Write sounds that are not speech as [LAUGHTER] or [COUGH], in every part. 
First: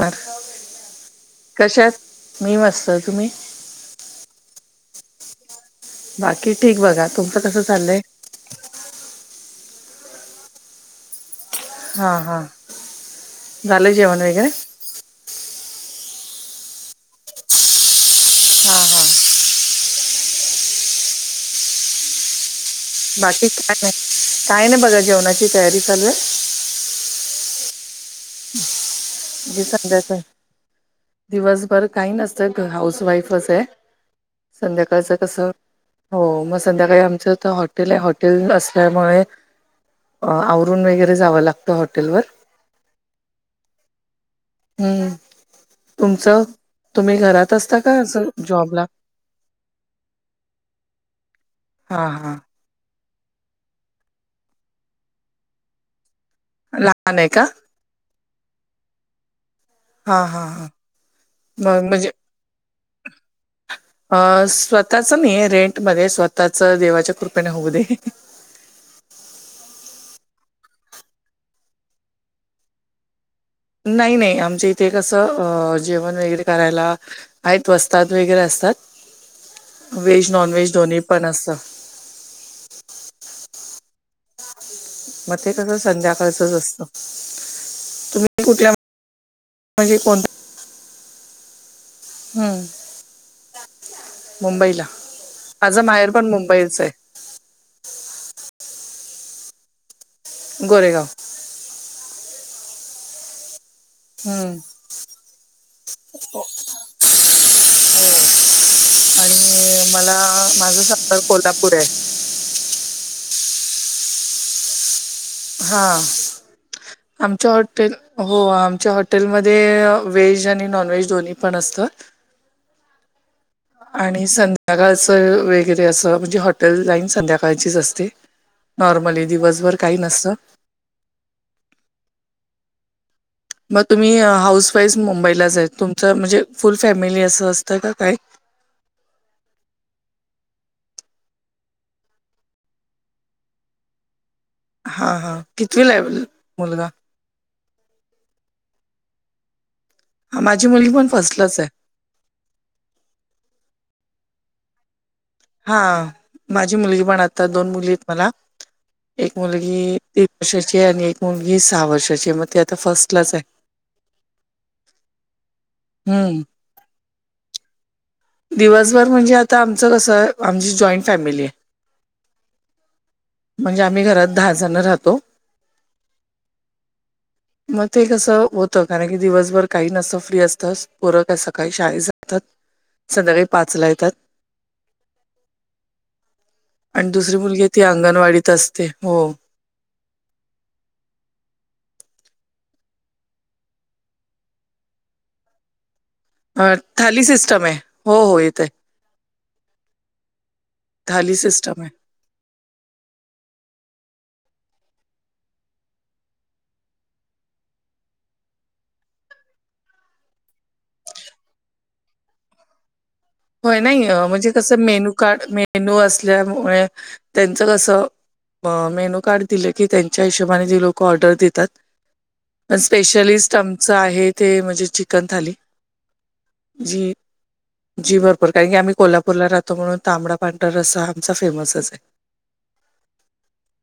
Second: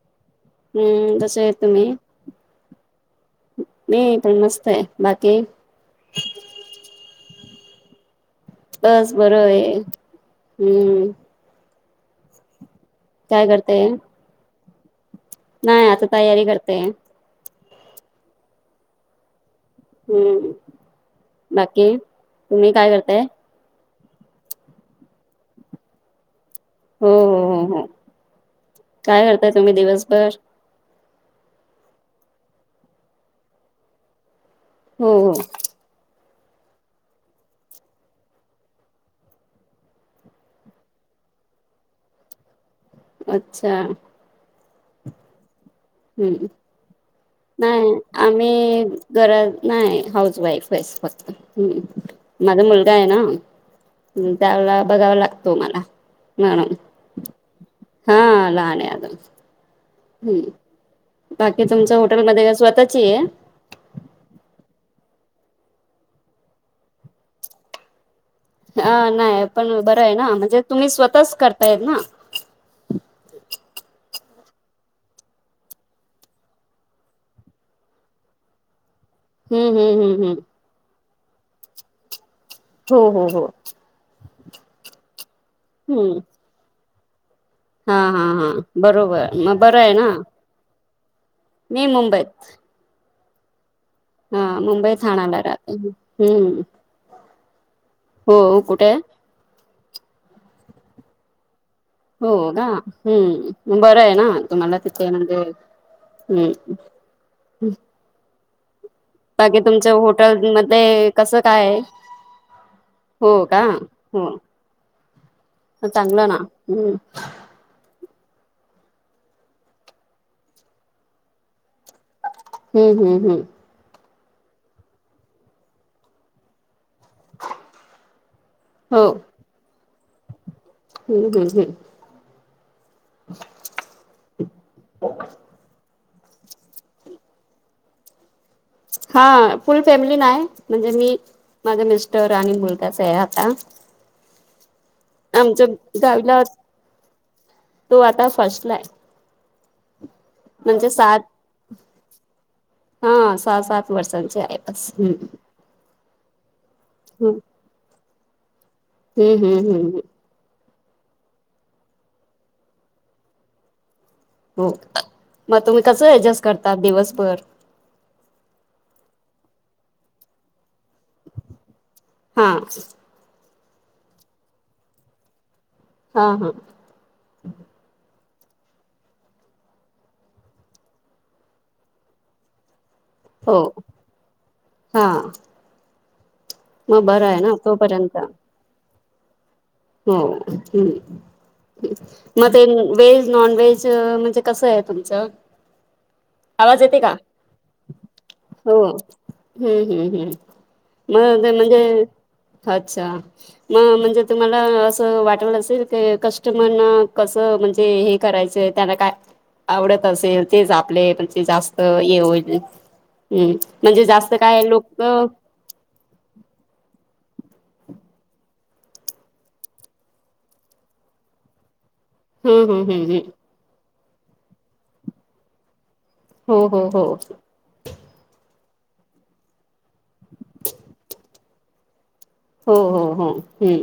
नमस्कार कस आहे तुम्ही? कशात मी मस्त तुम्ही मी पण मस्त आहे, बाकी? बाकी ठीक बघा. तुमचं कसं चालंय बस बर आहे. हम्म हा हा, काय करतेय? झालं जेवण वगैरे? नाही आता तयारी करते हां हां हम्म बाकी, तुम्ही काय करताय? बाकी काय नाही काय ना बघा जेवणाची तयारी चालू आहे हम्म, हो हो हो. काय करताय तुम्ही [UNINTELLIGIBLE] दिवसभर? दिवसभर काही नसतं हाऊस वाईफच आहे. संध्याकाळच हो हो कसं हो मग संध्याकाळी आमचं तर हॉटेल आहे. हॉटेल असल्यामुळे आवरून वगैरे जावं लागतं हॉटेलवर अच्छा! हम्म तुमचं हम्म तुम नाही आम्ही घरात नाही हाऊस वाईफ [INAUDIBLE] आहेस फक्त हां हां हम्म माझा मुलगा आहे ना? त्याला बघावा लागतो मला [INAUDIBLE] म्ह लहान आहे का? हा लहान अजुन हां हां हम्म हां बाकी मग तुमच्या म्हणजे हॉटेलमध्ये स्वतःची आहे अ स्वतःच नाही रेंटमध्ये स्वतःच देवाच्या कृपेने होऊ दे हा नाही पण बरं आहे ना, म्हणजे तुम्ही स्वतःच करता हाय ना नाही नाही आमच्या इथे कसं अ जेवण वगैरे करायला आहेत वस्तात वगैरे असतात हम्म हम्म हम्म व्हेज, हम्म नॉन व्हेज दोन्ही पण असतं हो हो हो मग ते कसं हम्म संध्याकाळच असतं हा, हा, तुम्ही हा कुठल्या बरोबर मग बरं आहे म्हणजे ना कोण मी मुंबईत हं, हा मुंबईला. मुंबई ठाण्याला राहत माझं माहेर पण हम्म मुंबईच आहे. हो कुठे, गोरे गाव हो का? हम्म बर आहे. ना हं. तुम्हाला तिथ म्हणजे? हम्म... बाकी आणि तुमच्या मला होटेल माझं मध्ये सासर कसं काय कोल्हापूर आहे? हो का? हो, हा चांगलं ना हम्म आमच्या हो आमच्या हॉटेलमध्ये व्हेज आणि नॉन व्हेज दोन्ही पण असतं. हम्म. हम्म. हम्म. आणि संध्याकाळचं वगैरे असं म्हणजे. Hotel lines. संध्याकाळचीच असते. हो नॉर्मली दिवसभर काही नसत. हम्म. हम्म. हम्म. मग तुम्ही हाऊस वाईफ मुंबईला आहेत. तुमचं म्हणजे फुल फॅमिली असं असतं का काय? हा फुल फॅमिली नाही. म्हणजे मी माझा मिस्टर आणि मुलगाच आहे आता. हा हा आमच्या कितवीला आहे गावीला मुलगा? तो आता फर्स्ट ला आहे. हा माझी म्हणजे मुलगी पण सात फर्स्ट लाच आहे. हा सहा, सात वर्षांची आहे. बस हम्म. हा माझी मुलगी पण आता दोन मुली आहेत मला हम्म एक हम्म मुलगी हम्म तीन वर्षाचे आणि एक मुलगी सहा वर्षाची, मग ते आता फर्स्टलाच आहे. हो. मग तुम्ही कसं हम्म ऍडजेस्ट करता दिवसभर? दिवसभर म्हणजे आता आमचं कसं आहे, आमची जॉईंट फॅमिली आहे. हा. म्हणजे आम्ही घरात दहा जण राहतो. हा हा,, [INAUDIBLE] मग ते कसं होतं, कारण की दिवसभर काही नसतं, फ्री असतं, पोरं काय सकाळी शाळेत जाता. संध्याकाळी हो पाचला येतात. हा मग आणि बरं दुसरी आहे ना मुलगी ती तोपर्यंत अंगणवाडीत असते हो. हम्म, हम्म मग ते व्हेज, नॉन व्हेज, म्हणजे कसं आहे तुमचं? अ, आवाज येते का? थाली सिस्टम आहे हो येत आहे हो, हम्म हम्म हम्म. थाली मग ते सिस्टम आहे म्हणजे, अच्छा! म म्हणजे तु मला असं वाटलं असेल, क कस्टमरला कसं म्हणजे हे करायचं, त्यांना काय आवडत असेल, तेच आपले म्ह न जे जास्त ये होईल. हम्म, होय म्हणजे नाही अ, जास्त काय कसं लोक मेनू कार्ड मेनू असल्यामुळे, त्यांचं कस मेनू कार्ड दिलं की त्यांच्या हिशोबाने जे लोक ऑर्डर देतात. पण हम्म हम्म हम्म स्पेशलिस्ट आमचं आहे ते म्हणजे चिकन थाली. हो हो हो,, जी जी बरोबर, कारण की आम्ही कोल्हापूरला राहतो. म्हणून तांबडा, पांढर रसा, आमचा फेमसच आहे. हो हो हो, हम्म,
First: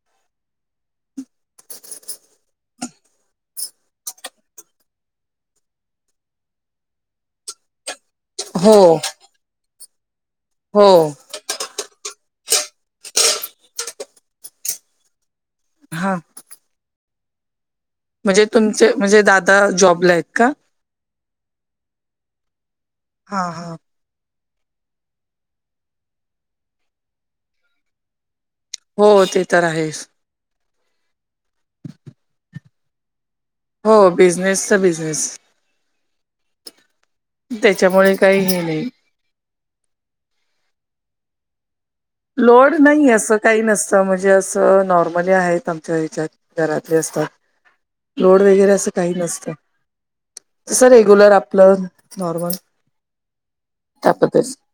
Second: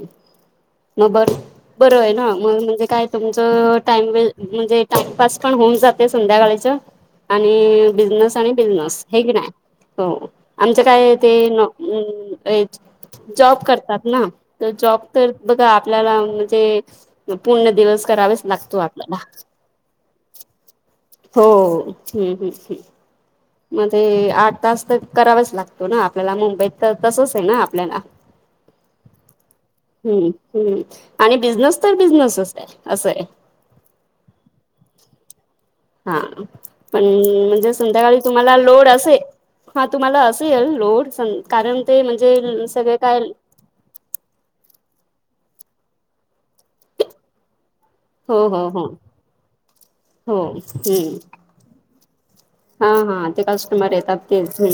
मग बर- बरं आहे ना, मग म्हणजे काय? तुमचं टाइम व म्हणजे टाइमपास पण होऊन जाते संध्याकाळीच. आणि बिझनेस आणि आहे हो बिझनेस हाय की नाही, हो आमच हो काय ते जॉब करतात ना, तर जॉब तर बघा हां, आपल्याला म्हणजे पूर्ण दिवस करावेच म्हणजे लागतो तुमचे आपल्याला म्हणजे दादा जॉबला आहेत का? हो हम्म हम्म हम्म हा हा, मग ते आठ तास तर करावाच लागतो ना आपल्याला, मुंबईत तर तसच आहे ना आपल्याला. हो ते तर आहेच. हम्म, हम्म, आणि बिझनेस तर बिझनेसच आहे. असं आहे. हो बिझनेसचा, बिझनेस. हा पण म्हणजे त्याच्यामुळे संध्याकाळी काही तुम्हाला हे लोड नाही. असे हा तुम्हाला असेल लोड, कारण ते म्हणजे लोड सगळे नाही काय असं काही नसतं म्हणजे असं नॉर्मली आहेत. आमच्या ह्याच्यात घरातले असतात. लोड हो हो वगैरे हो असं काही नसत. हो तस हम्म रेग्युलर आपलं नॉर्मल हा हा, ते कस्टमर त्या येतात तेच्. पद्धतीचं.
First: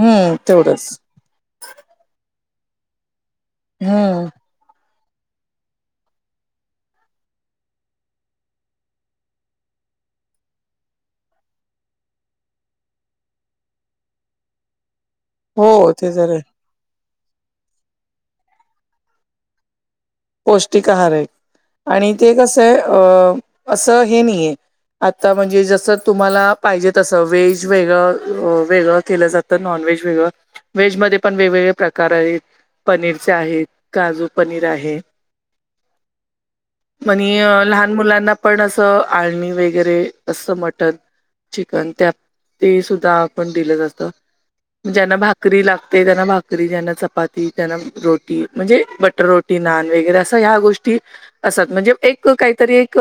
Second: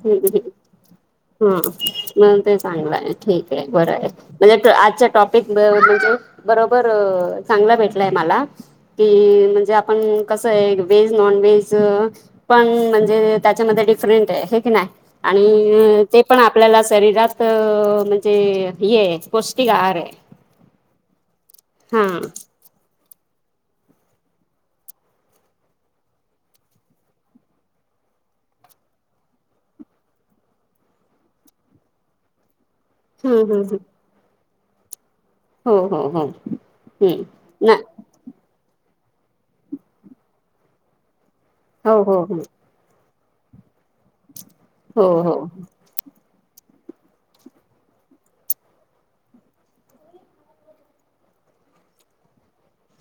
हम्म, तेवढंच. हा म ते चांगलं आहे, ठीक आहे, बरं आहे, हम्म, म्हणजे आजच्या टॉप म्हणजे बरोबर चांगला भेटलाय मला कि म्हणजे आपण कसं आहे, व्हेज नॉन व्हेज पण म्हणजे त्याच्यामध्ये डिफरंट आहे की नाही? हो आणि ते जर पण आहे. आपल्याला शरीरात म्हणजे हे आहे पौष्टिक आहार आहे. पौष्टिक आहार आहे. हा आणि ते कसं आहे अ असं हे नाहीये आंता म्हणजे जसं तुम्हांला पाहिजे तसं व्हेज वेगळं वेगळं केलं जातं. नॉन व्हेज वेगळं वेगं व्हेज मध्यें पणं वेगवेगळे प्रकार आहे पनीरचे ह आहेतं ह काजूं पनीर आहे हो हो हो म्हणे नाही लहांन मुलांना पणं असं आळणी वगैरें असं मटंण चिकन हो त्यां हो हो ते सुद्धां आपणं दिलं जाततं हो ज्यांना हो भाकरी लागतं ते त्यांना भाकरी जयांना चपाती त्यांना रोटी म्हणजे बटंर रोटी नान वगैरें असं ह्यां गोष्टी असतं म्हणजे एक कांहींतरी एक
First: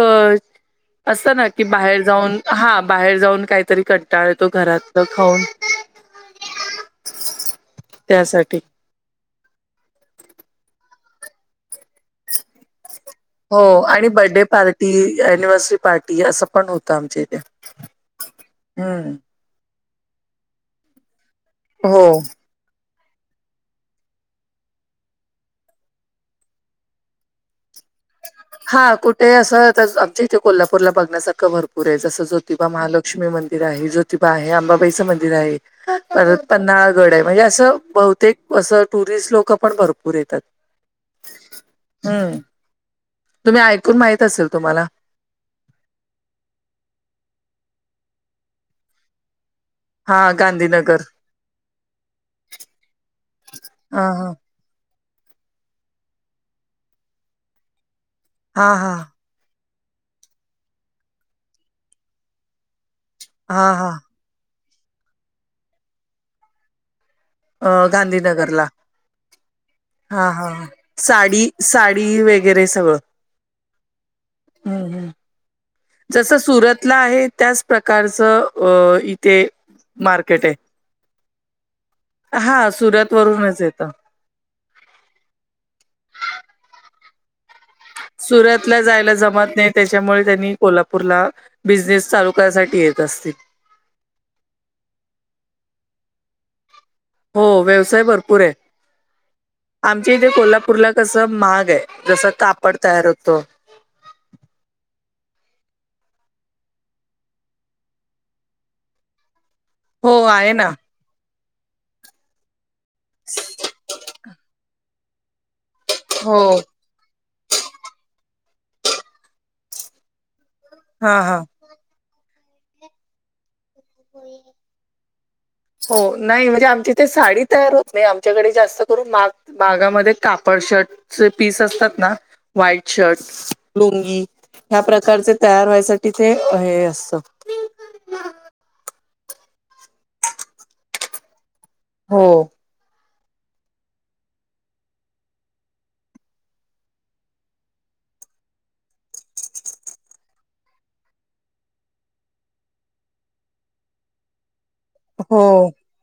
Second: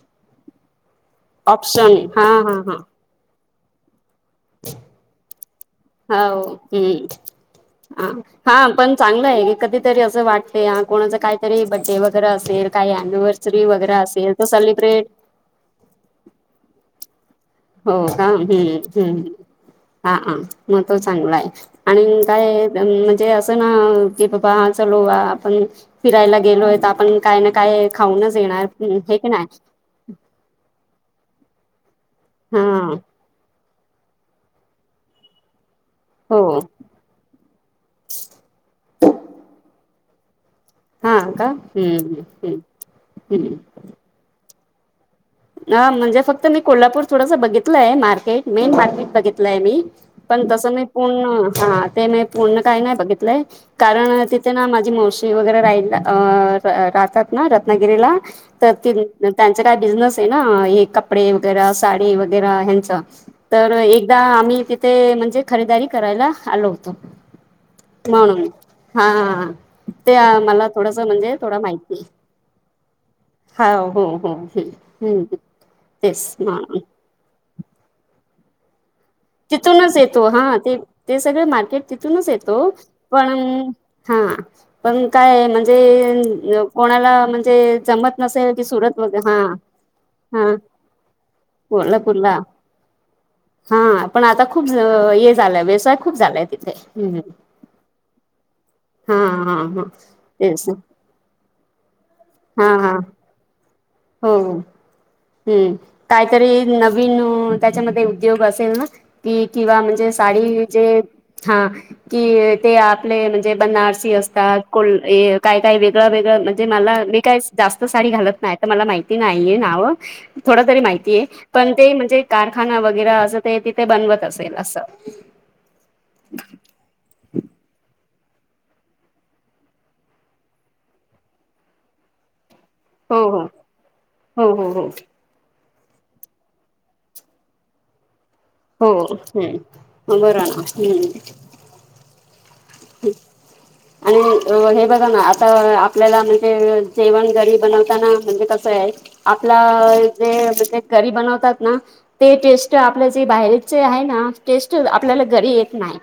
असं नां की ऑप्शन बाहेर हा जाऊंन हा हां बाहेर जाऊंन कांहींतरी कंटाळतो घरातलं खाऊंन हो हम्मं त्यासाठी. हां पणं चांगलं आहे कधीं तरी असं वाटते कोणाचं कांहींतरी बड्डे वगैरें असेल कांहीं एनिवर्सरी हो आणि बड्डे पार्टी अनिव्हर्सरी पार्टी असं पणं होतं आमच्यां इथे हो कां हम्म. हां मंग तो चांगला आहे आणि हो. कायं म्हणजे असं नां की बाबां हा चालूं आपणं फिरांयला गेलोय तरं आपणं कायं नां कायं खाऊंनच येणारं हे की नाहीं आंता आमच्या इथे कोल्हापूर बघण्यांसारं भरंपूर आहे जसं हा ज्योतिबामहांलक्ष्मी मंदिर मंदिर आहे जोतिबा आहे अंबाबाईचं मंदिर आहे हो परंत पन्नास गंड आहे म्हणजे असं बहुतेक असं टुरिस्ट लोकं पणं भरंपूर येतांत हां अं कां हम्मं हम्मं हम्मं तुम्हीं ऐकूंन माहित असेल तुम्हांला हं म्हणजे फक्तं मी कोल्हापूर थोडंस बघितलंय मार्केट मेन मार्केट बघितलंय मी हा पणं तसं मी गांधीनगर पूर्ण हां ते मी पूर्ण कांहीं नाहीं बघितलंय ह कारणि ह ते नां माझी मावशी वगैरें राहितं राहतांत नां रत्नागिरीलां हा तरं ती हा त्यांच कायं बिझनेस आहे नां हे कपडे वगैरें सांडी वगैरें ह्यांच हा तरं हा एक एक आम्हीं तिथे म्हणजे खरेदारी करांयला आलो होतो अं म्हणून गांधीनगरलां हा ते हां हां मला थोडस म्हणजे सांडी सांडी वगैरें सगळं हां हो हो हम्म हम्म हम्मं जसं सुरतेला आहे त्याचं प्रकारचं अं तिथून चं येतो हां ते ते सगळं मार्केट तिथूंनच येतो हा सुरत वरूनच पणं येतं हां पणं कायं म्हणजे कोणांला म्हणजे जमत नसेल की सुरतला सुरत जायंला वगैरे हा जमांत नाहीं त्यांच्यामुळे हा त्यांनी कोल्हांपूरला बिझनेस चालूं आहे करांयसांठी येतं असतील हां पणं आंता खूंप हे झालंय व्यवसांय खूंप झालायं तिथे हम्म हो व्यवसाय भरंपूर आहे हा हा हा आमच्या इथे तेच कोल्हांपूरला कसं मागं आहे जसं हा तापडं हा तयार होतो हो हम्मं कांहींतरी नवीन त्यांच्यामध्ये उद्योग असेल नां कि किंवा म्हणजे हो आहे सांडी ना जे हां कि ते आपले म्हणजे बनारसी असतांत को कायं कायं वेगळं वेगळं हो. म्हणजे मलां मी कायं जास्तं सांडी घालतं नाहीं तरं मलां माहिती नाहींये नावं थोडं तरी हा माहितीय हा पणं ते म्हणजे कारखांना वगैरें असं ते तिथे बनवंत असेल असं हो नाहीं म्हणजे आमची ते सांडी तयार होतं नाहीं आमच्यांकडे जास्तं करूंन मागं बागांमध्ये कापडं शर्टचे पीस असतांत नां व्हाईट शर्ट हो हो लोंगी हो ह्यां हो प्रकारचे तयार व्हांयसाठी ते हे असतं हो बरं ना् हो हो ते आणि हे बघा ना, आता आपल्याला म्हणजे जेवण घरी बनवताना म्हणजे कसं आहे. आपला जे म्हणजे घरी बनवतात ना. ते टेस्ट आपल्या जे बाहेरचे आहे ना. टेस्ट आपल्याला घरी हो. येत नाही,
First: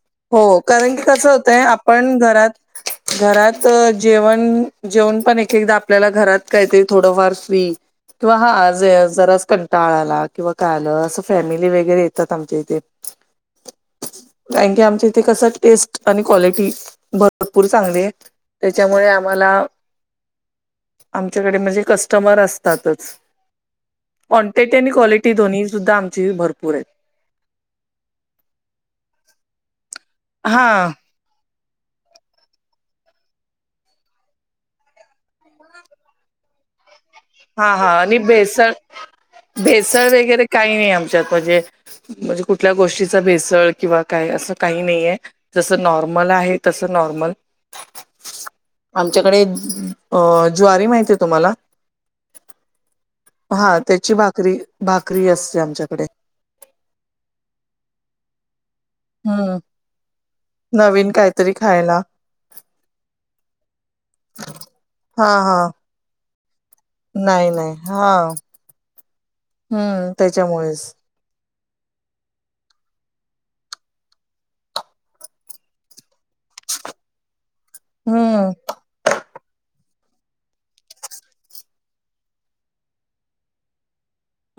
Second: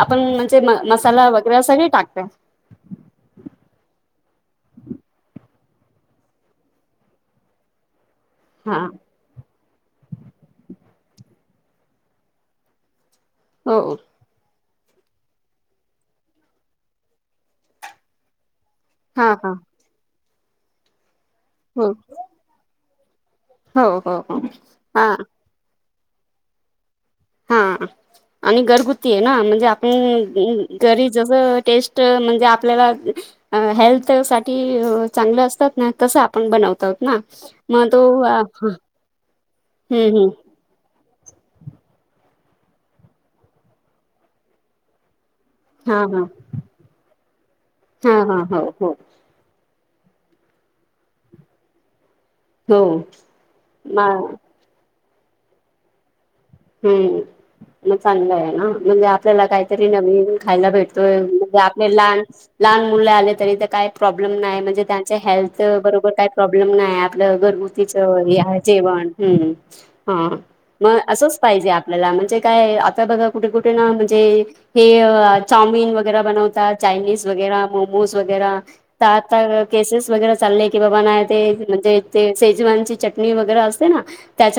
आप हो म्हण म- कारण की मसाला कसं होतय वगैरे सगळे आपण टाकतोय घरात- घराचं जेवण, जेवण पण एक एकदा आपल्याला घरात काहीतरी थोडंफार फ्री- किंवा हा आज जरा कंटाळाला किंवा कालं असं फॅमिली वगैरे येतात आमच्या इथे. हो हो कारण की आमच्या इथे कसं टेस्ट आणि क्वालिटी भरपूर चांगली आहे. त्यांच्यामुळे हा आम्हाला हा आमच्याकडे म्हणजे हो कस्टमर असतातच. हो हो हो क्वांटिटी आणि हा क्वालिटी दोन्ही सुद्धा आमची भरपूर आहेत. हा हा आणि घरगुती आहे ना म्हणजे आपण हा घरी. जसं टेस्ट म्हणजे आपल्याला- हेल्थ साठी चांगलं असतात ना, तसं आपण बनवत आहोत ना. हा मग हा तो आणि भेसळ, हम्म भेसळ हम्म वगैरे काही नाही आमच्यात म्हणजे- म्हणजे कुठल्या गोष्टीचा भेसळ किंवा काय असं काही नाहीे. जसं हा हा नॉर्मल आहे तस नॉर्मल- हा हा हो हो आम्हच्याकडे अ ज्वारी माहिती आहे तुम्हाला? हो हा म त्याची भाकरी भाकरी असते आमच्याकडे- हम्म म चांगलं आहे ना. म्हणजे आपल्याला हम्म. काहीतरी नवीन खायला नवीन भेटतोय काहीतरी म्हणजे आपले खायला लहान- लहान मुलं आले तरी तर काय प्रॉब्लेम नाही, म्हणजे त्यांच्या हा हा हेल्थ बरोबर काही प्रॉब्लेम नाही. आपलं नाही घरगुतीच हा जेवण हम्म त्याच्यामुळेच मग अस- पाहिजे आपल्याला म्हणजे काय आता बघा कुठे कुठे ना म्हणजे. हे चामिन वगैरे बनवतात, चायनीज वगैरे मोमोज हम्म वगैरे. आता केसेस वगैरे चालले की बाबा ना ते म्हणजे ते शेजवानची चटणी वगैरे असते ना.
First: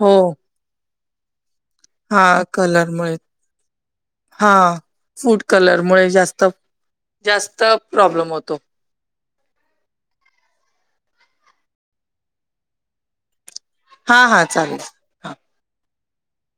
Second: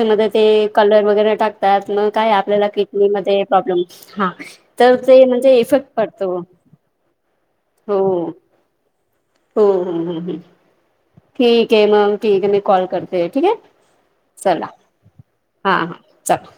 हो ते कलर वगैरे टाक- त्यात मग हा काय आपल्याला कलरमुळे किडनीमध्येध्ये प्रॉब्लेम हा तर ते फूड म्हणजे इफेक्ट कलरमुळे पडतो. जास्त जास्त हो प्रॉब्लेम होतो. हो ह ह ह ठीक आहे मग. ठीक आहे मी कॉल करते ठीक आहे. हा हा चालेल हा हा चल-